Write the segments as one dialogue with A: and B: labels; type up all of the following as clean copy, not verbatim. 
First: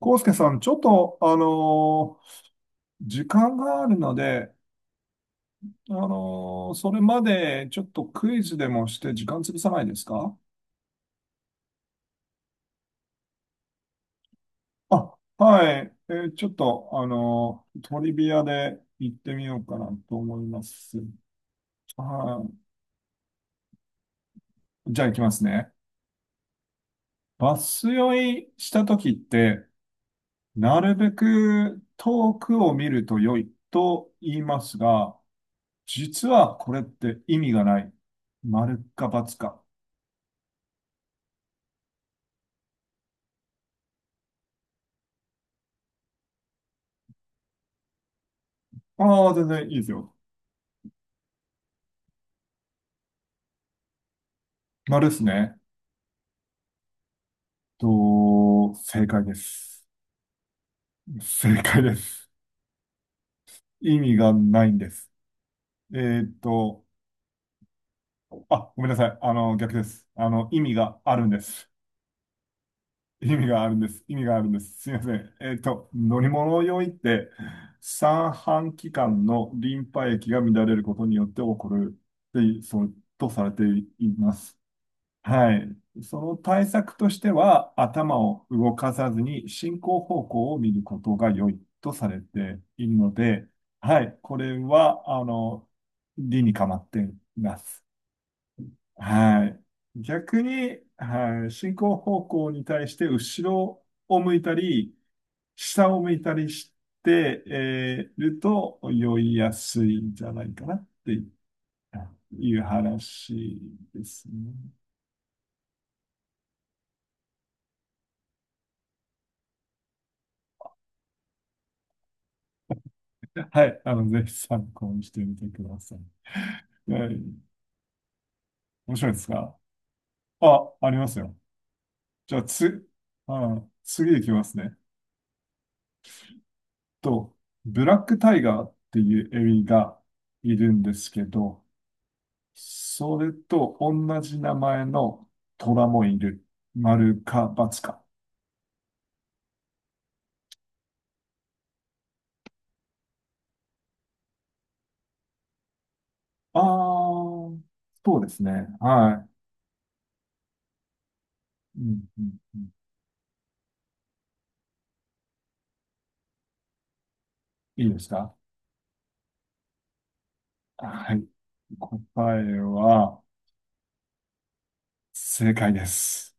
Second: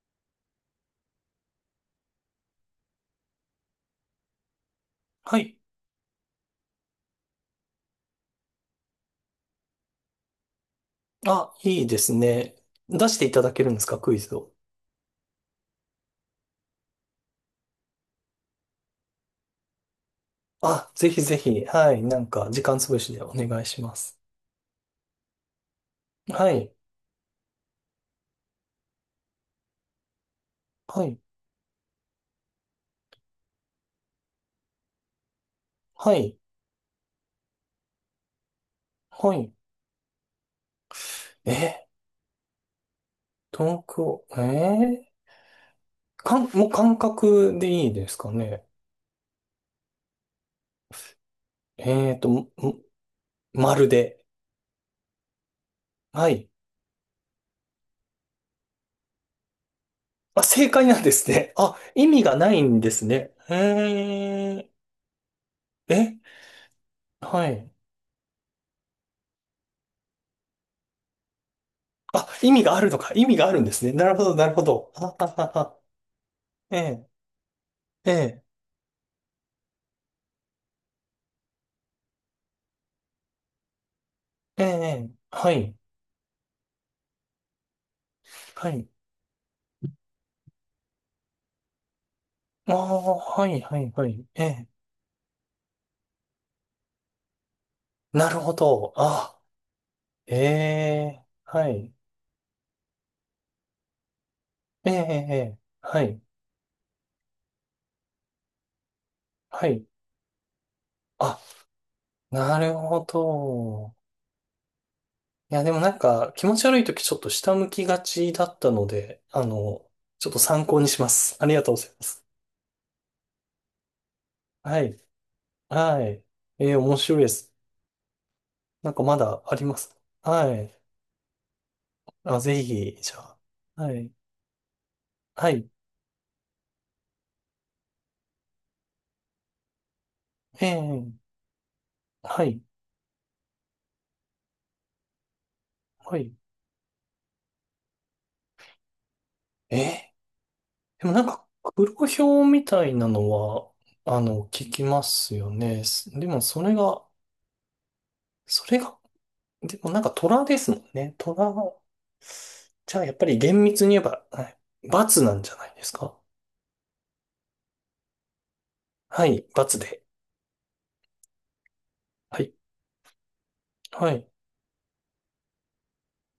A: 康介さん、ちょっと、時間があるので、
B: はい。
A: それまでちょっとクイズでもして時間潰さないですか？
B: あ、いいですね。出していただけるんですか？クイズを。
A: あ、はい。ちょっと、トリビアで行ってみようかなと思いま
B: あ、
A: す。
B: ぜひぜひ。はい。なんか、時
A: は
B: 間潰しでお願いします。
A: い。じゃあ行きますね。
B: はい。
A: バス酔いした時って、なる
B: は
A: べ
B: い。
A: く遠くを見ると良いと言いますが、
B: は
A: 実
B: い。
A: はこれって意味がない。丸か
B: は
A: ×
B: い。
A: か。
B: え東京、もう感覚でいいですかね？
A: ああ、全然いいですよ。
B: もまるで。
A: 丸ですね。
B: はい。
A: と、正解です。
B: あ、正解なんですね。
A: 正
B: あ、
A: 解で
B: 意味
A: す。
B: がないんですね。
A: 意味がないんです。え
B: え、
A: ーっと、
B: はい。
A: あ、ごめんなさい。あの、逆です。あの、意味があるんです。
B: あ、意味があるのか。意味があるんですね。なる
A: 意味
B: ほ
A: が
B: ど、
A: ある
B: な
A: ん
B: る
A: で
B: ほ
A: す。すい
B: ど。
A: ま
B: あ
A: せ
B: は
A: ん。
B: はは。
A: 乗り物
B: え
A: 用いっ
B: え、
A: て、
B: え
A: 三
B: え。
A: 半規管のリンパ液が乱れることによって起こるって、そう、とされています。
B: ええ、は
A: はい。
B: い、
A: その対策としては、頭を
B: は
A: 動
B: い。
A: かさずに進行方向を見ることが良いとされて
B: あ
A: いるの
B: あ、は
A: で、
B: い、はい、
A: は
B: は
A: い。
B: い。
A: こ
B: え
A: れ
B: え、
A: は、あの、理にかまっています。
B: なるほど。あ、
A: はい。
B: え
A: 逆に、
B: え、
A: はい。
B: は
A: 進
B: い。
A: 行方向に対して後ろを向いた
B: ええ、
A: り、
B: ええ、ええ
A: 下を
B: は
A: 向
B: い、
A: いたりして、えーると酔いや
B: はい。
A: すいんじゃないかなっていう
B: あ、なるほ
A: 話
B: ど。
A: ですね。
B: いや、でもなんか、気持ち悪いときちょっと下向きがちだったので、ちょっと参考にします。ありがとうございます。
A: はい。あの、ぜひ参
B: は
A: 考
B: い、
A: にしてみてくださ
B: はい。
A: い。
B: ええ、面
A: はい。
B: 白いです。なん
A: 面
B: か
A: 白い
B: ま
A: です
B: だあ
A: か？
B: ります。は
A: あ、
B: い。
A: ありますよ。じゃ
B: あ、
A: あ、
B: ぜ
A: つ、
B: ひ、じゃあ。
A: あ、
B: はい、
A: 次いきますね。
B: はい。
A: と、ブラックタイガーっていうエビがい
B: え
A: るんで
B: え、
A: すけど、
B: はい、
A: それと同じ名前の虎も
B: は
A: い
B: い。
A: る。丸か×か。
B: ええでもなんか、黒豹みたいなのは、聞きますよね。でも
A: あ
B: それが、
A: あ、そうです
B: そ
A: ね。
B: れが、
A: はい。
B: でもなんか虎ですもんね。虎、
A: うんうんうん、
B: じゃあやっぱり厳密に言えば、はい、罰なんじゃないですか？
A: いいですか？
B: はい、罰で。
A: はい。答
B: はい、
A: えは、
B: はい。
A: 正解です。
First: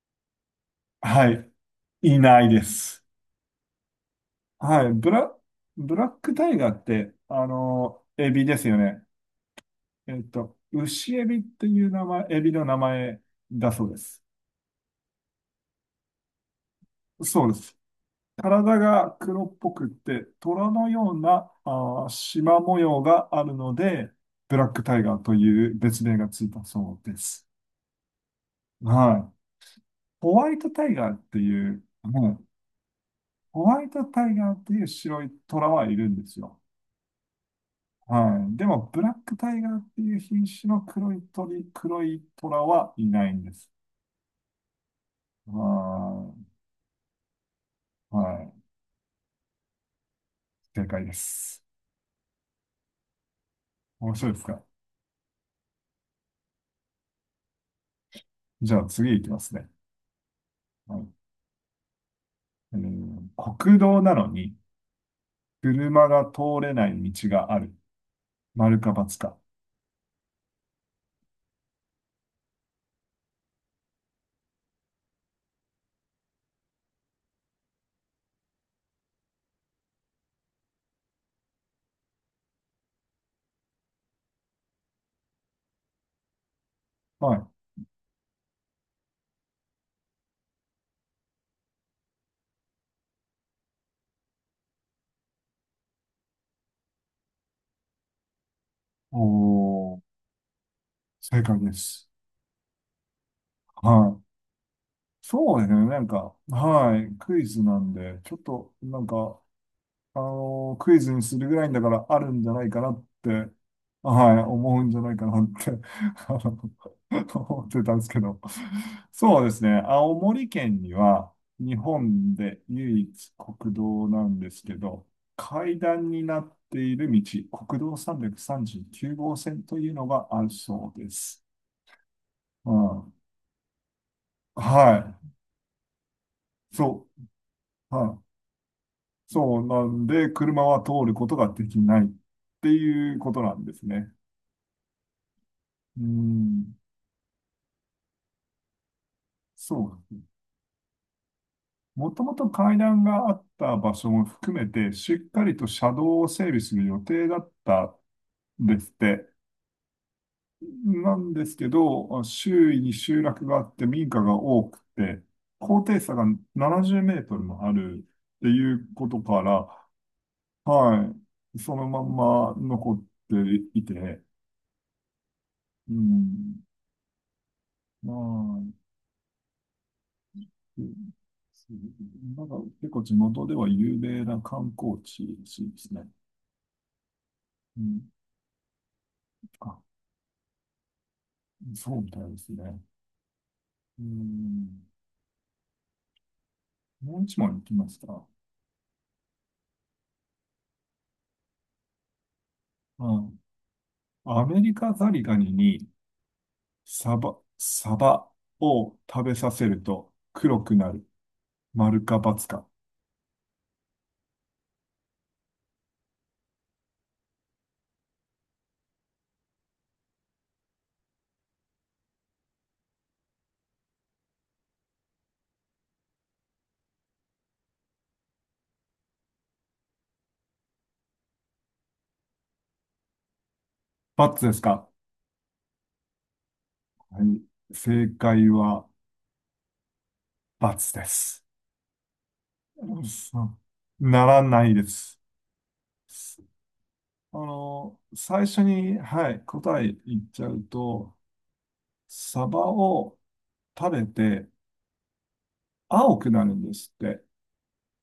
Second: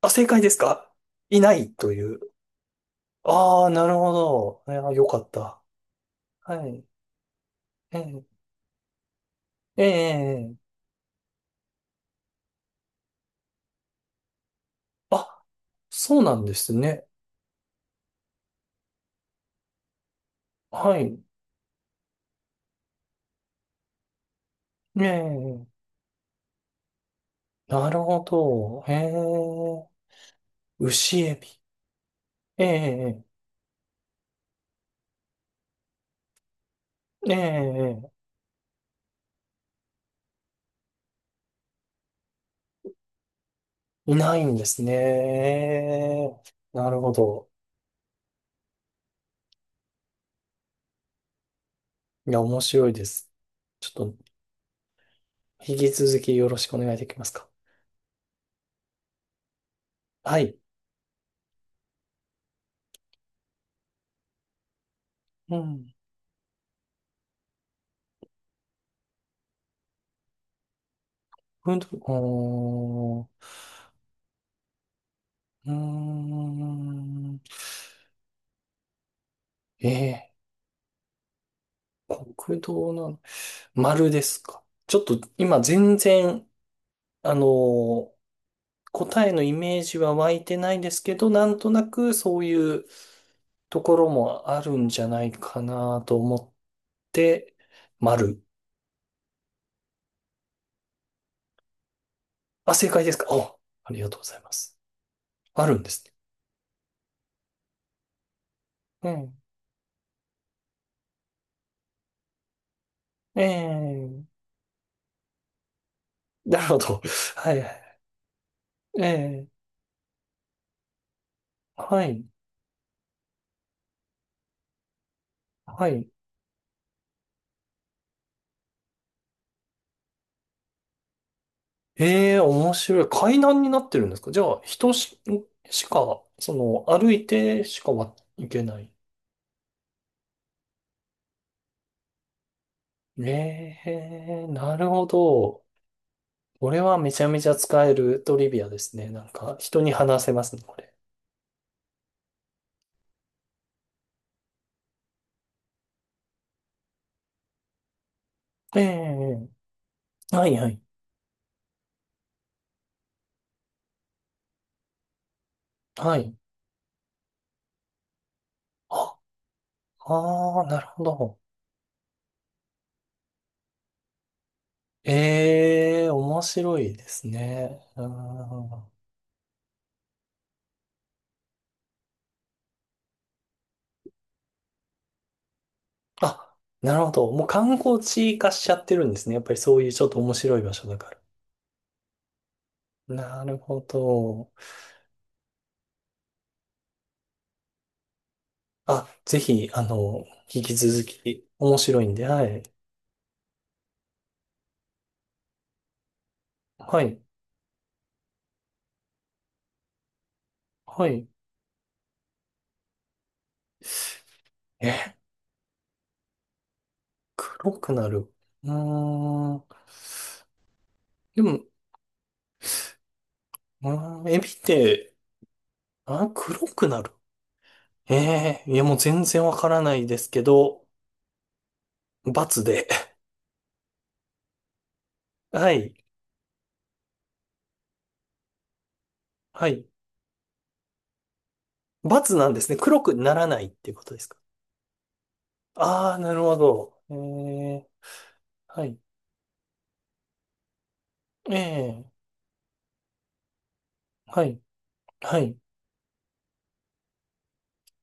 B: あ、正解ですか？
A: は
B: い
A: い。
B: ないとい
A: い
B: う。
A: ないです。
B: ああ、なるほど。い
A: は
B: や、
A: い、
B: よ
A: ブ
B: かっ
A: ラ、
B: た。
A: ブラックタイ
B: は
A: ガーっ
B: い。
A: て、あ
B: え
A: の、
B: え、
A: エビですよね。
B: え
A: えっと、
B: え、
A: 牛エビっていう名前、エビの名前だそうです。
B: あ、そうなんですね。
A: そうです。体が黒っぽくって、虎の
B: は
A: よ
B: い。
A: うな、あー、縞模様があるので、ブラックタイ
B: え
A: ガーとい
B: え、
A: う別名がついたそうです。
B: なるほど。え
A: はい。
B: え、
A: ホワイトタイガーっ
B: 牛エ
A: て
B: ビ。
A: いう、うん
B: ええ、
A: ホワイトタイガーっていう白い虎はいるんですよ。
B: ええ、え
A: はい。でも、ブラックタイガーっていう品種の黒い鳥、黒い虎はいないんです。
B: え、いないんですね。
A: は
B: なるほど。
A: い。はい。正解です。
B: いや、面白いです。ちょ
A: 面
B: っと、
A: 白いですか？
B: 引き続きよろしくお願いできますか？
A: じゃあ次いきますね。
B: はい。
A: はい。えー国道なのに
B: うん。
A: 車が通れない道がある。丸か×か。
B: ふんうーん。ええ、国道の丸ですか？ちょっと、今、全然、あ
A: は
B: の
A: い。
B: ー、答えのイメージは湧いてないですけど、なんとなくそういうところもあるんじゃないかなと思って、丸。
A: おー、正解です。
B: あ、正解ですか？お、ありがと
A: は
B: う
A: い。
B: ございます。
A: そう
B: あ
A: です
B: るん
A: ね。
B: で
A: なん
B: す
A: か、はい。クイズなんで、ちょっと、なん
B: ね。
A: か、あの、クイズにするぐらいんだからあるんじゃないかなっ
B: ええ、え
A: て、はい、
B: え、
A: 思うんじゃないかなって あの
B: なるほど。はい
A: 思
B: は
A: ってた
B: い。
A: んですけど。
B: え
A: そう
B: え、
A: ですね。青森県には日
B: はい、
A: 本で唯一国道なんですけど、階
B: はい。
A: 段になっている道、国道339号線というのがあるそうです。
B: ええ、
A: う
B: 面白い。
A: ん、
B: 階段になってるんですか？じゃあ、
A: は
B: しか、
A: い。そ
B: 歩いてしか
A: う、は
B: は
A: い。
B: いけない。
A: そうなんで、車は通ることができないっていうことなんで
B: ね
A: すね。
B: え、なるほど。
A: う
B: こ
A: ん。
B: れはめちゃめちゃ使えるトリビアですね。なんか、
A: そ
B: 人
A: う
B: に
A: なんで
B: 話
A: す。
B: せますね、これ。
A: もともと階段があった場所も含めて、しっかりと車道を整備する予定だったんで
B: え
A: すって。
B: え、はいはい。
A: なんですけど、周囲に集落があって民家が多くて、高低差
B: は
A: が
B: い。
A: 70メートルもあるっていうこ
B: あ、
A: とから、
B: ああ、なるほ
A: は
B: ど。
A: い、そのまんま残っていて、う
B: ええ、面
A: ん、
B: 白いですね。う
A: ま
B: ん。
A: あ、そう、なんか結構地元では有名な観光地ですね。
B: あ、なるほど。もう観
A: う
B: 光
A: ん、
B: 地化しちゃってるんですね。やっぱりそ
A: あ、
B: ういうちょっと面白い場所だか
A: そうみたいですね。
B: ら。なるほ
A: う
B: ど。
A: ん。もう一問いきますか？
B: あ、ぜひ、引き続き面白いんで、はい。
A: うん。アメリカザリガニに
B: はい。
A: サバを食べさせると黒くなる。
B: はい。
A: 丸か×か。
B: え、黒くなる。うーん。でも、うエビって、あ、黒くなる。ええ、いやもう全然わからないですけど、×で。
A: ×ですか？
B: はい。
A: はい。正解は
B: はい。
A: ×です。
B: バツなんですね。黒くなら
A: そ
B: ないっていうこ
A: う
B: とで
A: な
B: すか？
A: らないです。
B: ああー、なるほど。え
A: あ
B: え、
A: の、最初
B: は
A: に、
B: い。
A: はい、答え言っちゃうと、
B: ええ、
A: サバを食べ
B: は
A: て
B: い、はい。
A: 青くなるんですって。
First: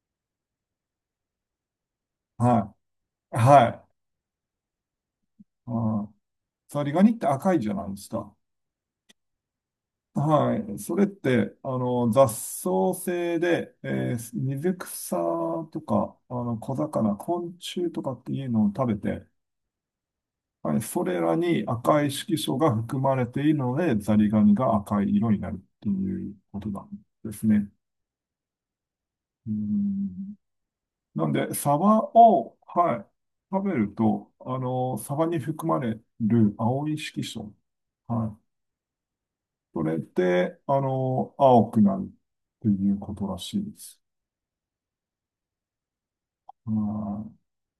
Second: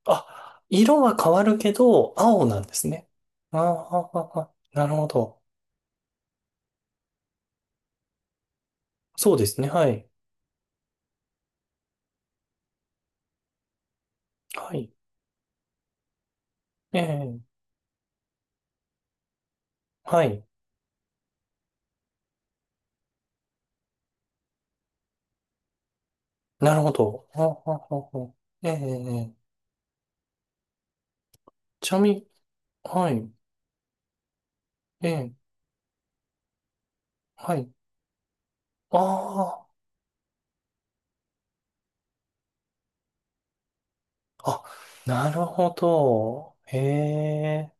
B: あ、色は変わるけど、青なん
A: は
B: ですね。
A: い。
B: あー
A: はい。
B: あー、あーなるほど。
A: あー、ザリガニって赤いじゃないですか。
B: そうですね。はい。
A: はい。それって、あの、雑草性で、水
B: はい。
A: 草とか、あの、小
B: え
A: 魚、
B: え、
A: 昆虫とかっていうのを食べて、
B: はい。
A: はい、それらに赤い色素が含まれているので、ザリガニが赤い色になるっていうこと
B: な
A: な
B: る
A: ん
B: ほど。
A: で
B: あー
A: すね。
B: あー、あーええ、
A: うん、なんで、サ
B: ち
A: バ
B: なみに、
A: を、はい、
B: はい。
A: 食べると、あの、
B: え
A: サバ
B: え、
A: に含まれる青い色素、
B: はい。
A: はい、
B: あ
A: それで、あの、青くなるっていうことらしいです。
B: あ、あ、なるほど。え
A: う、
B: え。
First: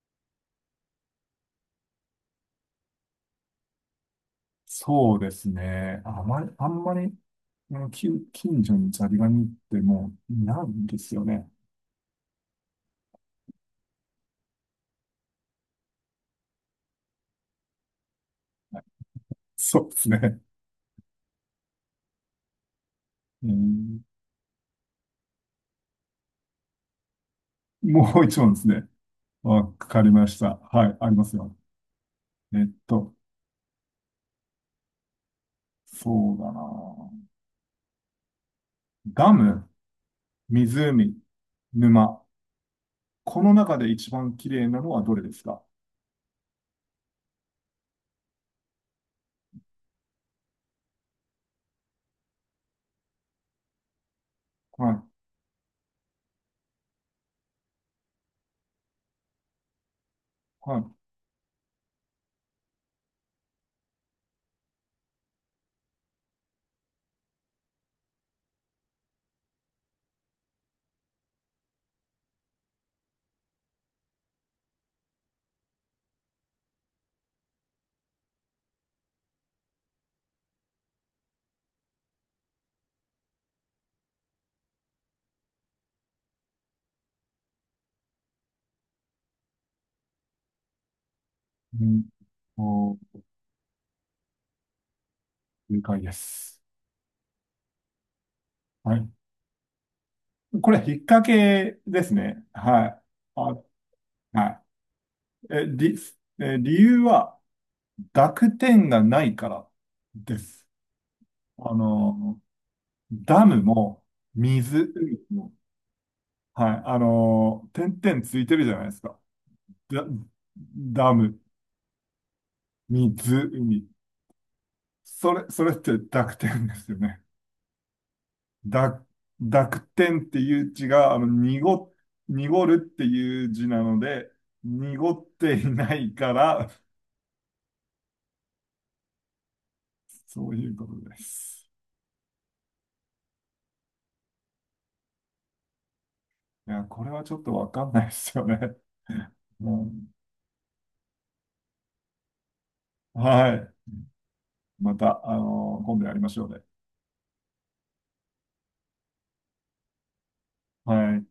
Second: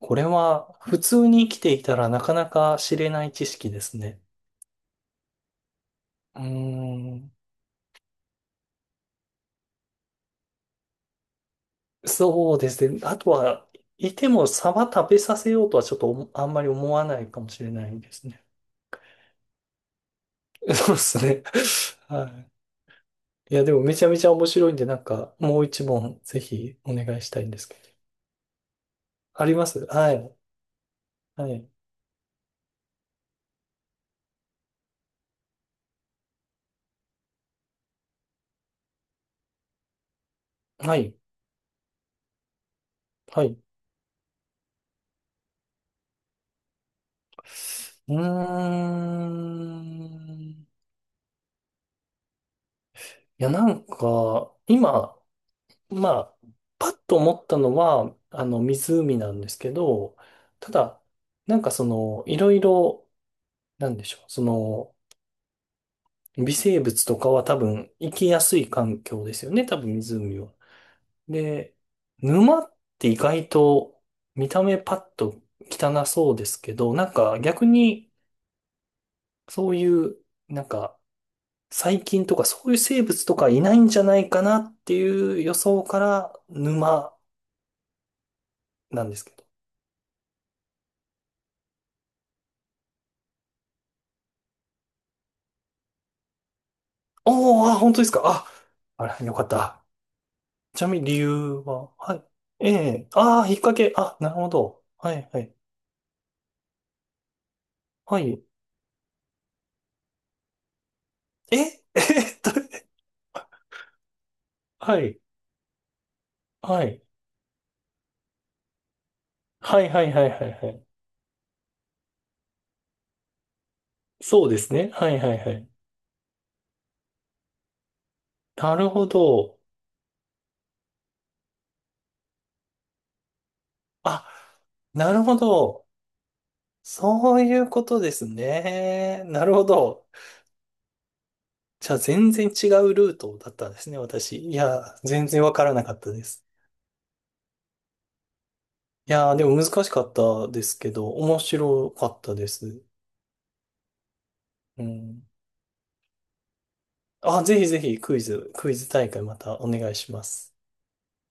B: これは普通に生きていたらなかなか知れない知識ですね。
A: そうですね。あま
B: うー
A: り、あんまり、
B: ん。
A: うん近所にザリガニってもういないんですよね。
B: そうですね。あとは、いてもサバ食べさせようとはちょっとあんまり思わないかもしれないですね。
A: そうですね。
B: そうですね。はい。
A: う
B: いや、でもめ
A: ん、
B: ちゃめちゃ面白いんで、なんかもう一問ぜひお願いしたいんですけど。
A: もう一問ですね。
B: ありま
A: わ
B: す
A: かり
B: は
A: ま
B: い。
A: した。はい、あります
B: は
A: よ。
B: い。
A: えっと、そうだな。ガム。
B: はい。
A: 湖、沼。こ
B: は
A: の
B: い。
A: 中で一番綺麗なのはどれですか？
B: うーん。いや、なんか、
A: はい。
B: 今、まあ、パッと思ったのは、湖なんですけど、た
A: はい。
B: だ、なんかその、いろいろ、なんでしょう、微生物とかは多分、生きやすい環境ですよね、多分湖は。で、沼って意外と、見た目パッと汚そうですけど、なんか逆に、そういう、なんか、細菌とかそういう生物とかいないんじゃないかなっていう予想から、沼なんですけど
A: うんと、正解です。
B: おー、あ、本当ですか？あ、
A: は
B: あ
A: い。
B: ら、よかった。
A: これ、
B: ちな
A: 引
B: み
A: っ
B: に理
A: 掛
B: 由
A: け
B: は、
A: です
B: はい。
A: ね。
B: え
A: はい。
B: え、
A: あ、
B: ああ、引っ掛け、あ、なるほ
A: は
B: ど。はい、は
A: い。
B: い。
A: え、理由は、
B: はい。
A: 濁点がないからです。
B: え、
A: あ
B: え
A: の、
B: っと、
A: ダムも、水
B: はい、
A: も、はい。
B: は
A: あ
B: い。
A: の、点々ついてるじゃないですか。
B: はい、は
A: ダ、
B: い、はい、はい、はい。
A: ダム、水、海。
B: そうですね。はい、はい、は
A: そ
B: い。
A: れって濁点ですよね。
B: なる
A: だ、
B: ほど。
A: 濁点っていう字が、あの、濁るっていう字なの
B: あ、
A: で、濁
B: なる
A: っ
B: ほ
A: てい
B: ど。
A: ないから、
B: そういうことですね。なるほど。
A: そういうことです。
B: じゃあ、全然違うルートだったんですね、私。いや、全然わからなかったです。
A: いや、これはちょっとわかんないですよね。
B: いやでも難
A: う
B: しか
A: ん、
B: ったですけど、面白かったです。
A: はい。
B: う
A: また、
B: ん。
A: あの今度やりましょうね。
B: あ、ぜひぜひクイズ大会またお願いします。
A: はい。